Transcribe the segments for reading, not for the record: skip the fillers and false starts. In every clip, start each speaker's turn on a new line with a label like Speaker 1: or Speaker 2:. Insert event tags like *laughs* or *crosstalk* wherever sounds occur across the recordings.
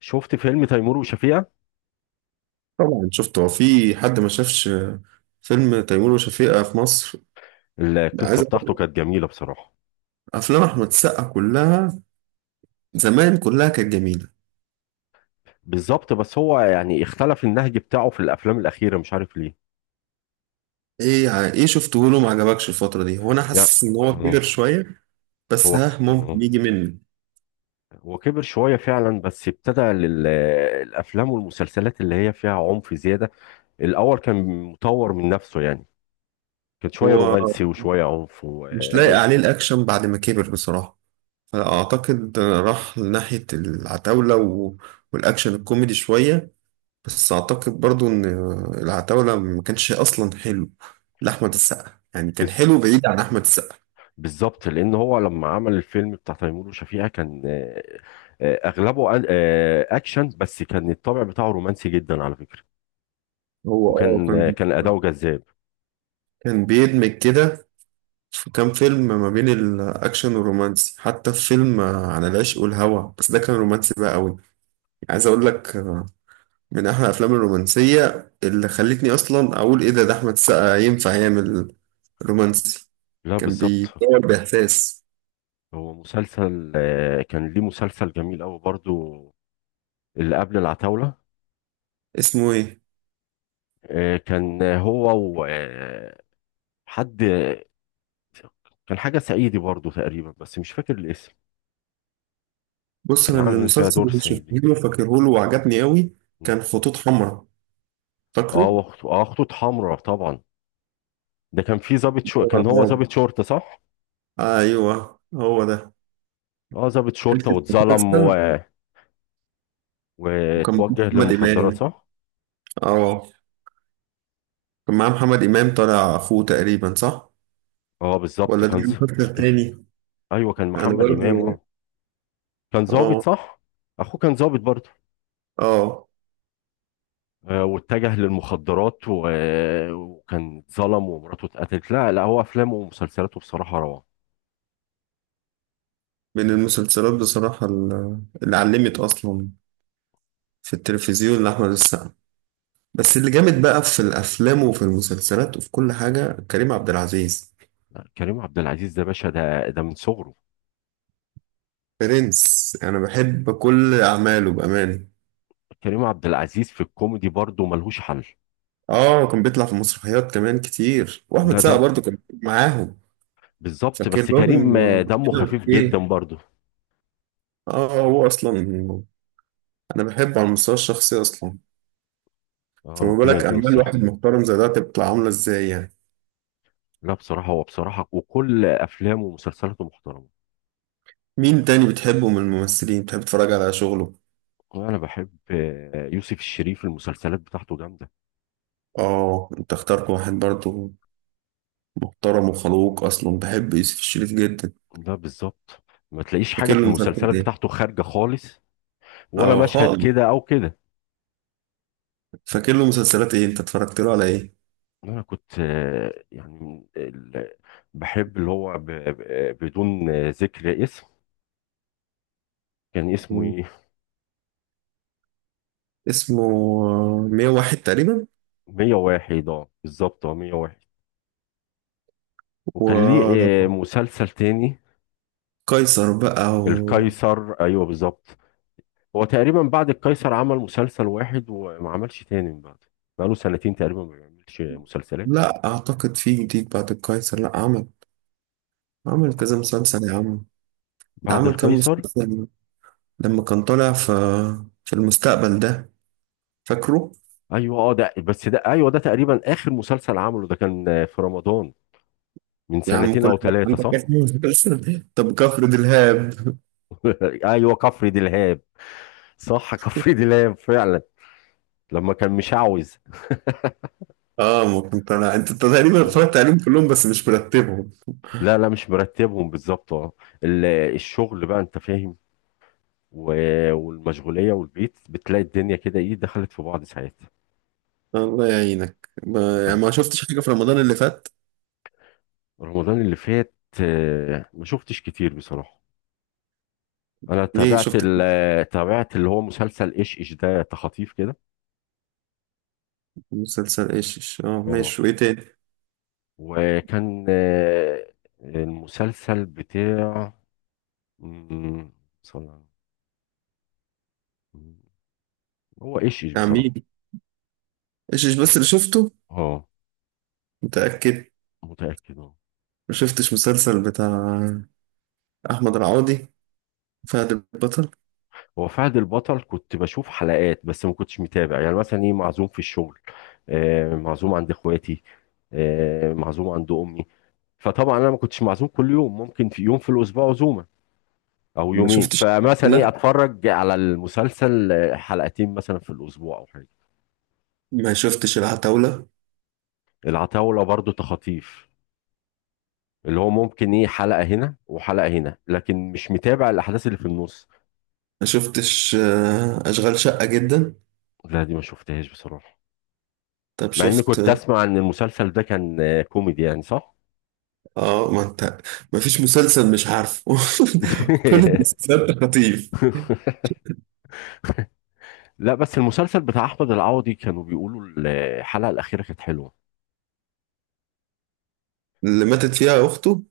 Speaker 1: شفت فيلم تيمور وشفيقة.
Speaker 2: طبعا شفته. هو في حد ما شافش فيلم تيمور وشفيقة في مصر.
Speaker 1: القصة
Speaker 2: عايز أقول
Speaker 1: بتاعته كانت
Speaker 2: لك،
Speaker 1: جميلة بصراحة.
Speaker 2: افلام احمد السقا كلها زمان كلها كانت جميله.
Speaker 1: بالظبط، بس هو يعني اختلف النهج بتاعه في الأفلام الأخيرة، مش عارف ليه.
Speaker 2: ايه شفته له ما عجبكش الفتره دي. هو انا
Speaker 1: يعني
Speaker 2: حاسس ان هو كبر
Speaker 1: اه.
Speaker 2: شويه بس
Speaker 1: هو ك-
Speaker 2: ها ممكن
Speaker 1: اه
Speaker 2: يجي مني.
Speaker 1: هو كبر شوية فعلا، بس ابتدى الأفلام والمسلسلات اللي هي فيها عنف زيادة. الأول كان مطور من نفسه يعني، كان شوية
Speaker 2: هو
Speaker 1: رومانسي وشوية عنف.
Speaker 2: مش لايق عليه الاكشن بعد ما كبر بصراحه. فاعتقد راح لناحيه العتاوله و- والاكشن الكوميدي شويه. بس اعتقد برضو ان العتاوله ما كانش اصلا حلو لاحمد السقا. يعني كان
Speaker 1: بز-
Speaker 2: حلو بعيد عن احمد السقا.
Speaker 1: بالظبط، لأن هو لما عمل الفيلم بتاع تيمور وشفيقة كان أغلبه أكشن، بس كان الطابع بتاعه رومانسي جدا على فكرة.
Speaker 2: هو اه
Speaker 1: وكان
Speaker 2: كان
Speaker 1: كان أداؤه جذاب.
Speaker 2: كان بيدمج كده في كام فيلم ما بين الاكشن والرومانسي. حتى في فيلم عن العشق والهوى بس ده كان رومانسي بقى قوي. عايز اقول لك من احلى الافلام الرومانسيه اللي خلتني اصلا اقول ايه ده احمد السقا ينفع يعمل رومانسي.
Speaker 1: لا
Speaker 2: كان
Speaker 1: بالظبط.
Speaker 2: بيصور باحساس.
Speaker 1: هو مسلسل، كان ليه مسلسل جميل أوي برضو اللي قبل العتاولة.
Speaker 2: اسمه ايه؟
Speaker 1: كان هو وحد، كان حاجة صعيدي برضو تقريبا، بس مش فاكر الاسم.
Speaker 2: بص
Speaker 1: كان
Speaker 2: انا
Speaker 1: عامل فيها
Speaker 2: المسلسل
Speaker 1: دور
Speaker 2: اللي شفته
Speaker 1: صعيدي.
Speaker 2: له فاكره له وعجبني قوي.
Speaker 1: مم.
Speaker 2: كان خطوط حمراء
Speaker 1: اه،
Speaker 2: فاكره.
Speaker 1: وخطو اه خطوط حمراء طبعا. ده كان في ضابط، كان هو
Speaker 2: طبعاً.
Speaker 1: ضابط شرطة، صح؟
Speaker 2: ايوه هو ده.
Speaker 1: اه، ضابط
Speaker 2: حته.
Speaker 1: شرطة واتظلم
Speaker 2: وكان
Speaker 1: واتوجه
Speaker 2: محمد
Speaker 1: للمخدرات،
Speaker 2: إمام.
Speaker 1: صح؟
Speaker 2: اه كان معاه محمد إمام طالع أخوه تقريبا صح؟
Speaker 1: اه بالظبط.
Speaker 2: ولا ده المسلسل التاني؟
Speaker 1: *laughs* ايوه كان
Speaker 2: أنا
Speaker 1: محمد إمام
Speaker 2: برضه.
Speaker 1: اه. كان ظابط
Speaker 2: اه
Speaker 1: صح. اخوه كان ظابط برضه.
Speaker 2: اه
Speaker 1: واتجه للمخدرات، و... آه، وكان اتظلم ومراته اتقتلت. لا لا، هو افلامه ومسلسلاته بصراحه روعه.
Speaker 2: من المسلسلات بصراحة اللي علمت أصلا في التلفزيون لأحمد السقا. بس اللي جامد بقى في الأفلام وفي المسلسلات وفي كل حاجة كريم عبد العزيز.
Speaker 1: لا، كريم عبد العزيز ده باشا، ده من صغره.
Speaker 2: برنس. أنا بحب كل أعماله بأمان.
Speaker 1: كريم عبد العزيز في الكوميدي برضه ملهوش حل.
Speaker 2: اه كان بيطلع في مسرحيات كمان كتير وأحمد
Speaker 1: لا،
Speaker 2: سقا برضه كان معاهم.
Speaker 1: بالظبط،
Speaker 2: فاكر
Speaker 1: بس كريم،
Speaker 2: لهم
Speaker 1: دمه
Speaker 2: كده
Speaker 1: خفيف جدا
Speaker 2: إيه.
Speaker 1: برضه.
Speaker 2: اه هو اصلا انا بحبه على المستوى الشخصي اصلا. فما بالك
Speaker 1: ربنا يديله
Speaker 2: اعمال واحد
Speaker 1: الصحه.
Speaker 2: محترم زي ده تبقى عامله ازاي يعني.
Speaker 1: لا بصراحه، هو بصراحه وكل افلامه ومسلسلاته محترمه.
Speaker 2: مين تاني بتحبه من الممثلين بتحب تتفرج على شغله؟
Speaker 1: انا بحب يوسف الشريف، المسلسلات بتاعته جامده.
Speaker 2: اه انت اخترت واحد برضه محترم وخلوق اصلا. بحب يوسف الشريف جدا.
Speaker 1: ده بالظبط، ما تلاقيش حاجة
Speaker 2: فاكر
Speaker 1: في
Speaker 2: له مسلسلات
Speaker 1: المسلسلات
Speaker 2: ايه.
Speaker 1: بتاعته خارجة خالص، ولا
Speaker 2: اه
Speaker 1: مشهد
Speaker 2: خالص.
Speaker 1: كده أو كده.
Speaker 2: فاكر له مسلسلات ايه انت اتفرجت له على ايه؟
Speaker 1: أنا كنت يعني بحب اللي هو بدون ذكر اسم. كان اسمه
Speaker 2: مم.
Speaker 1: إيه؟
Speaker 2: اسمه 101 تقريبا.
Speaker 1: 101، اه بالظبط، اه 101. وكان ليه
Speaker 2: وقيصر
Speaker 1: مسلسل تاني،
Speaker 2: بقى
Speaker 1: القيصر، أيوه بالظبط. هو تقريبا بعد القيصر عمل مسلسل واحد وما عملش تاني من بعده، بقاله سنتين تقريبا ما بيعملش مسلسلات.
Speaker 2: لا اعتقد في جديد بعد القيصر. لا عمل. عمل
Speaker 1: آه،
Speaker 2: كذا مسلسل يا عم. ده
Speaker 1: بعد
Speaker 2: عمل كام
Speaker 1: القيصر.
Speaker 2: مسلسل لما كان طالع في المستقبل ده فاكره.
Speaker 1: ايوه اه، ده بس ده، ايوه ده تقريبا اخر مسلسل عمله، ده كان في رمضان من
Speaker 2: يا عم
Speaker 1: سنتين
Speaker 2: كل
Speaker 1: او
Speaker 2: ما كان
Speaker 1: ثلاثه،
Speaker 2: عندك
Speaker 1: صح؟
Speaker 2: اسم مسلسل *laughs* طب كفر دلهاب.
Speaker 1: *laughs* ايوه كفر دلهاب. صح *laughs* كفر دلهاب فعلا، لما كان مشعوذ.
Speaker 2: اه ما كنت طالع انت تقريبا
Speaker 1: آه.
Speaker 2: اتفرجت عليهم كلهم بس مش مرتبهم.
Speaker 1: لا لا، مش مرتبهم بالظبط اه. ال- الشغل بقى، انت فاهم، والمشغوليه والبيت، بتلاقي الدنيا كده ايه دخلت في بعض ساعات.
Speaker 2: الله يعينك ما... يعني
Speaker 1: والله
Speaker 2: ما شفتش حاجه في رمضان اللي فات.
Speaker 1: رمضان اللي فات، ما شفتش كتير بصراحه. انا
Speaker 2: ليه
Speaker 1: تابعت،
Speaker 2: شفت
Speaker 1: تابعت اللي هو مسلسل ايش ايش ده، تخاطيف كده.
Speaker 2: مسلسل ايشش. اه ماشي
Speaker 1: اه،
Speaker 2: وايه تاني؟
Speaker 1: وكان المسلسل بتاع، مم، صلى- مم، هو ايش ايش بصراحة.
Speaker 2: عميل ايشش بس اللي شفته
Speaker 1: اه
Speaker 2: متاكد.
Speaker 1: متأكد اه.
Speaker 2: ما شفتش مسلسل بتاع احمد العوضي فهد البطل.
Speaker 1: هو فهد البطل كنت بشوف حلقات، بس ما كنتش متابع. يعني مثلا ايه، معزوم في الشغل، معزوم عند اخواتي، معزوم عند امي. فطبعا انا ما كنتش معزوم كل يوم، ممكن في يوم في الاسبوع عزومة او
Speaker 2: ما
Speaker 1: يومين.
Speaker 2: شفتش
Speaker 1: فمثلا ايه
Speaker 2: العتاولة.
Speaker 1: اتفرج على المسلسل حلقتين مثلا في الاسبوع او حاجة.
Speaker 2: ما شفتش العتاولة.
Speaker 1: العتاولة برضو تخاطيف، اللي هو ممكن ايه حلقة هنا وحلقة هنا، لكن مش متابع الأحداث اللي في النص.
Speaker 2: ما شفتش اشغال شقة جدا.
Speaker 1: لا دي ما شفتهاش بصراحة،
Speaker 2: طب
Speaker 1: مع اني
Speaker 2: شفت
Speaker 1: كنت اسمع ان المسلسل ده كان كوميدي يعني، صح؟
Speaker 2: اه ما انت ما فيش مسلسل مش عارفه *laughs* كل
Speaker 1: *laughs*
Speaker 2: المسلسلات خطيف.
Speaker 1: لا، بس المسلسل بتاع احمد العوضي كانوا بيقولوا الحلقة الأخيرة كانت حلوة.
Speaker 2: اللي ماتت فيها اخته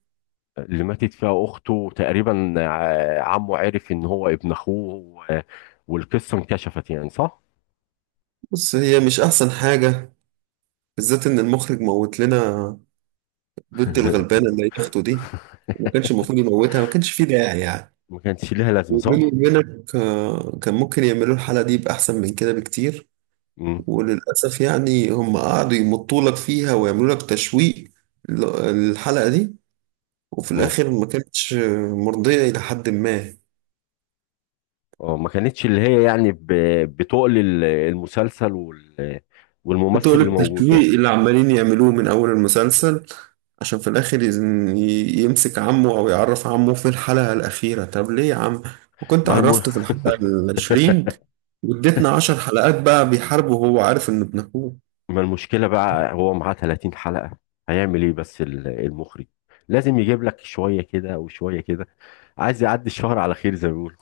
Speaker 1: اللي ماتت فيها أخته تقريبا، عمه عرف ان هو ابن اخوه، والقصة انكشفت يعني، صح؟
Speaker 2: بس هي مش احسن حاجة. بالذات ان المخرج موت لنا بنت
Speaker 1: *laughs*
Speaker 2: الغلبانة اللي هي اخته دي. ما كانش المفروض يموتها. ما كانش فيه داعي يعني.
Speaker 1: ما كانش ليها لازمة،
Speaker 2: وبيني
Speaker 1: صح؟
Speaker 2: وبينك كان ممكن يعملوا الحلقة دي بأحسن من كده بكتير.
Speaker 1: مم.
Speaker 2: وللأسف يعني هم قعدوا يمطوا لك فيها ويعملوا لك تشويق الحلقة دي. وفي
Speaker 1: مم.
Speaker 2: الآخر ما كانتش مرضية إلى حد ما.
Speaker 1: اه، ما كانتش اللي هي يعني بتقل المسلسل والممثل اللي
Speaker 2: بتقلب
Speaker 1: موجود يعني.
Speaker 2: تشويق اللي عمالين يعملوه من أول المسلسل عشان في الآخر يمسك عمه أو يعرف عمه في الحلقة الأخيرة. طب ليه يا عم وكنت
Speaker 1: ما الم...
Speaker 2: عرفته في الحلقة العشرين؟ واديتنا عشر حلقات بقى بيحاربه وهو عارف إنه ابن أخوه.
Speaker 1: ما المشكلة بقى، هو معاه 30 حلقة. هيعمل ايه بس المخرج لازم يجيب لك شوية كده وشوية كده، عايز يعدي الشهر على خير زي ما بيقولوا.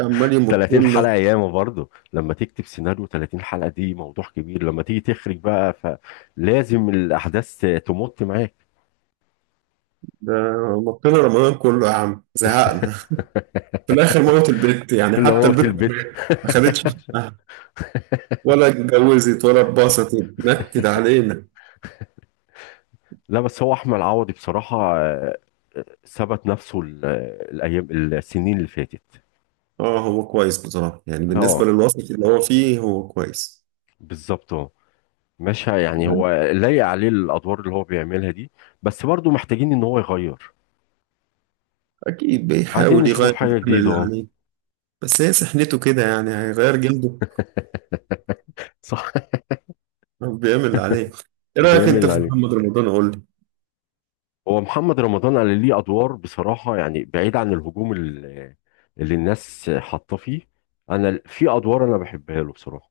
Speaker 2: عمال يمط
Speaker 1: 30
Speaker 2: لنا.
Speaker 1: حلقة ياما برضه، لما تكتب سيناريو 30 حلقة دي موضوع كبير، لما تيجي تخرج بقى فلازم الأحداث تمط معاك.
Speaker 2: ده مط لنا رمضان كله يا عم زهقنا. في الآخر موت البت.
Speaker 1: *laughs*
Speaker 2: يعني
Speaker 1: الا
Speaker 2: حتى
Speaker 1: موت
Speaker 2: البت
Speaker 1: البيت
Speaker 2: ما خدتش
Speaker 1: *laughs*
Speaker 2: حقها. ولا اتجوزت ولا اتبسطت. نكد علينا.
Speaker 1: لا بس هو احمد عوضي بصراحه ثبت نفسه، الايام السنين اللي فاتت.
Speaker 2: اه هو كويس بصراحة يعني بالنسبة
Speaker 1: اه
Speaker 2: للوسط اللي هو فيه هو كويس.
Speaker 1: بالظبط اه. مش ه- يعني هو لايق عليه الادوار اللي هو بيعملها دي، بس برضه محتاجين ان هو يغير.
Speaker 2: أكيد
Speaker 1: عايزين
Speaker 2: بيحاول
Speaker 1: نشوفه في
Speaker 2: يغير
Speaker 1: حاجه
Speaker 2: بيعمل
Speaker 1: جديده
Speaker 2: اللي
Speaker 1: اه.
Speaker 2: عليه. بس هي سحنته كده يعني هيغير جلده.
Speaker 1: صح *laughs*
Speaker 2: بيعمل اللي عليه. إيه رأيك
Speaker 1: بيعمل
Speaker 2: أنت
Speaker 1: اللي
Speaker 2: في
Speaker 1: عليه.
Speaker 2: محمد رمضان؟ قول لي.
Speaker 1: هو محمد رمضان قال ليه ادوار بصراحه، يعني بعيد عن الهجوم اللي الناس حاطه فيه. انا في ادوار انا بحبها له بصراحه،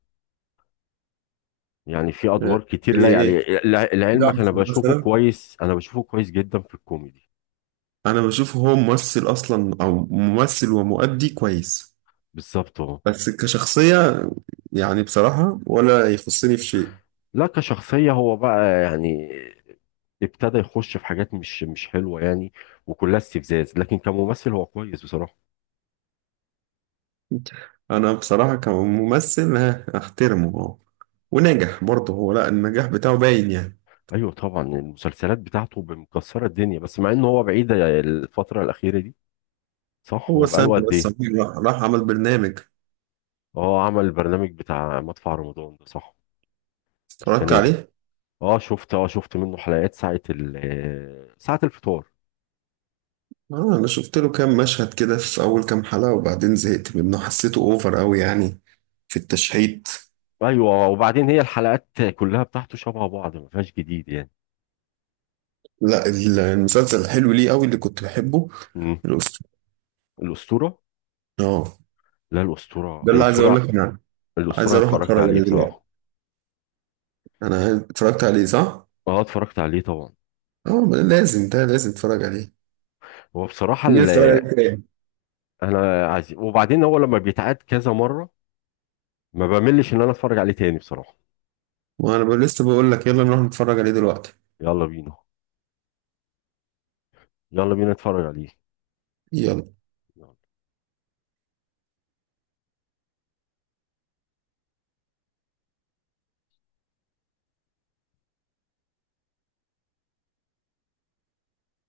Speaker 1: يعني في
Speaker 2: آه،
Speaker 1: ادوار كتير
Speaker 2: يعني
Speaker 1: لايق
Speaker 2: إيه
Speaker 1: عليه.
Speaker 2: ده
Speaker 1: لعلمك انا بشوفه
Speaker 2: مثلا؟
Speaker 1: كويس، انا بشوفه كويس جدا في الكوميدي.
Speaker 2: أنا بشوفه هو ممثل أصلا أو ممثل ومؤدي كويس.
Speaker 1: بالظبط اه.
Speaker 2: بس كشخصية يعني بصراحة ولا يخصني في شيء.
Speaker 1: لا كشخصية هو بقى يعني ابتدى يخش في حاجات مش حلوة يعني، وكلها استفزاز، لكن كممثل هو كويس بصراحة.
Speaker 2: أنا بصراحة كممثل أحترمه ونجح برضه هو. لا النجاح بتاعه باين يعني.
Speaker 1: ايوه طبعا، المسلسلات بتاعته مكسرة الدنيا، بس مع انه هو بعيد الفترة الأخيرة دي. صح،
Speaker 2: هو
Speaker 1: هو
Speaker 2: سامي
Speaker 1: بقاله قد
Speaker 2: بس
Speaker 1: ايه؟
Speaker 2: عميل راح عمل برنامج.
Speaker 1: اه عمل البرنامج بتاع مدفع رمضان ده صح،
Speaker 2: اتفرجت
Speaker 1: السنة دي.
Speaker 2: عليه.
Speaker 1: شفت منه حلقات، ساعة ال آه، ساعة الفطار.
Speaker 2: انا شفت له كام مشهد كده في اول كام حلقة وبعدين زهقت منه حسيته اوفر قوي يعني في التشحيت.
Speaker 1: ايوه وبعدين هي الحلقات كلها بتاعته شبه بعض، ما فيهاش جديد يعني.
Speaker 2: لا المسلسل الحلو ليه قوي اللي كنت بحبه.
Speaker 1: امم.
Speaker 2: الاسطورة.
Speaker 1: الأسطورة.
Speaker 2: اه
Speaker 1: لا، الأسطورة
Speaker 2: ده اللي عايز اقول
Speaker 1: الأسطورة.
Speaker 2: لك انا.
Speaker 1: الأسطورة
Speaker 2: عايز
Speaker 1: أنا
Speaker 2: اروح
Speaker 1: اتفرجت
Speaker 2: اتفرج
Speaker 1: عليه
Speaker 2: عليه دلوقتي.
Speaker 1: بصراحة.
Speaker 2: انا اتفرجت عليه صح؟
Speaker 1: اه اتفرجت عليه طبعا.
Speaker 2: اه ما ده لازم. ده لازم اتفرج عليه.
Speaker 1: هو بصراحة
Speaker 2: نيجي
Speaker 1: اللي
Speaker 2: نتفرج عليه تاني.
Speaker 1: أنا عايز، وبعدين هو لما بيتعاد كذا مرة ما بملش إن أنا أتفرج عليه تاني بصراحة.
Speaker 2: وانا لسه بقول لك يلا نروح نتفرج عليه دلوقتي.
Speaker 1: يلا بينا، يلا بينا نتفرج عليه.
Speaker 2: يلا.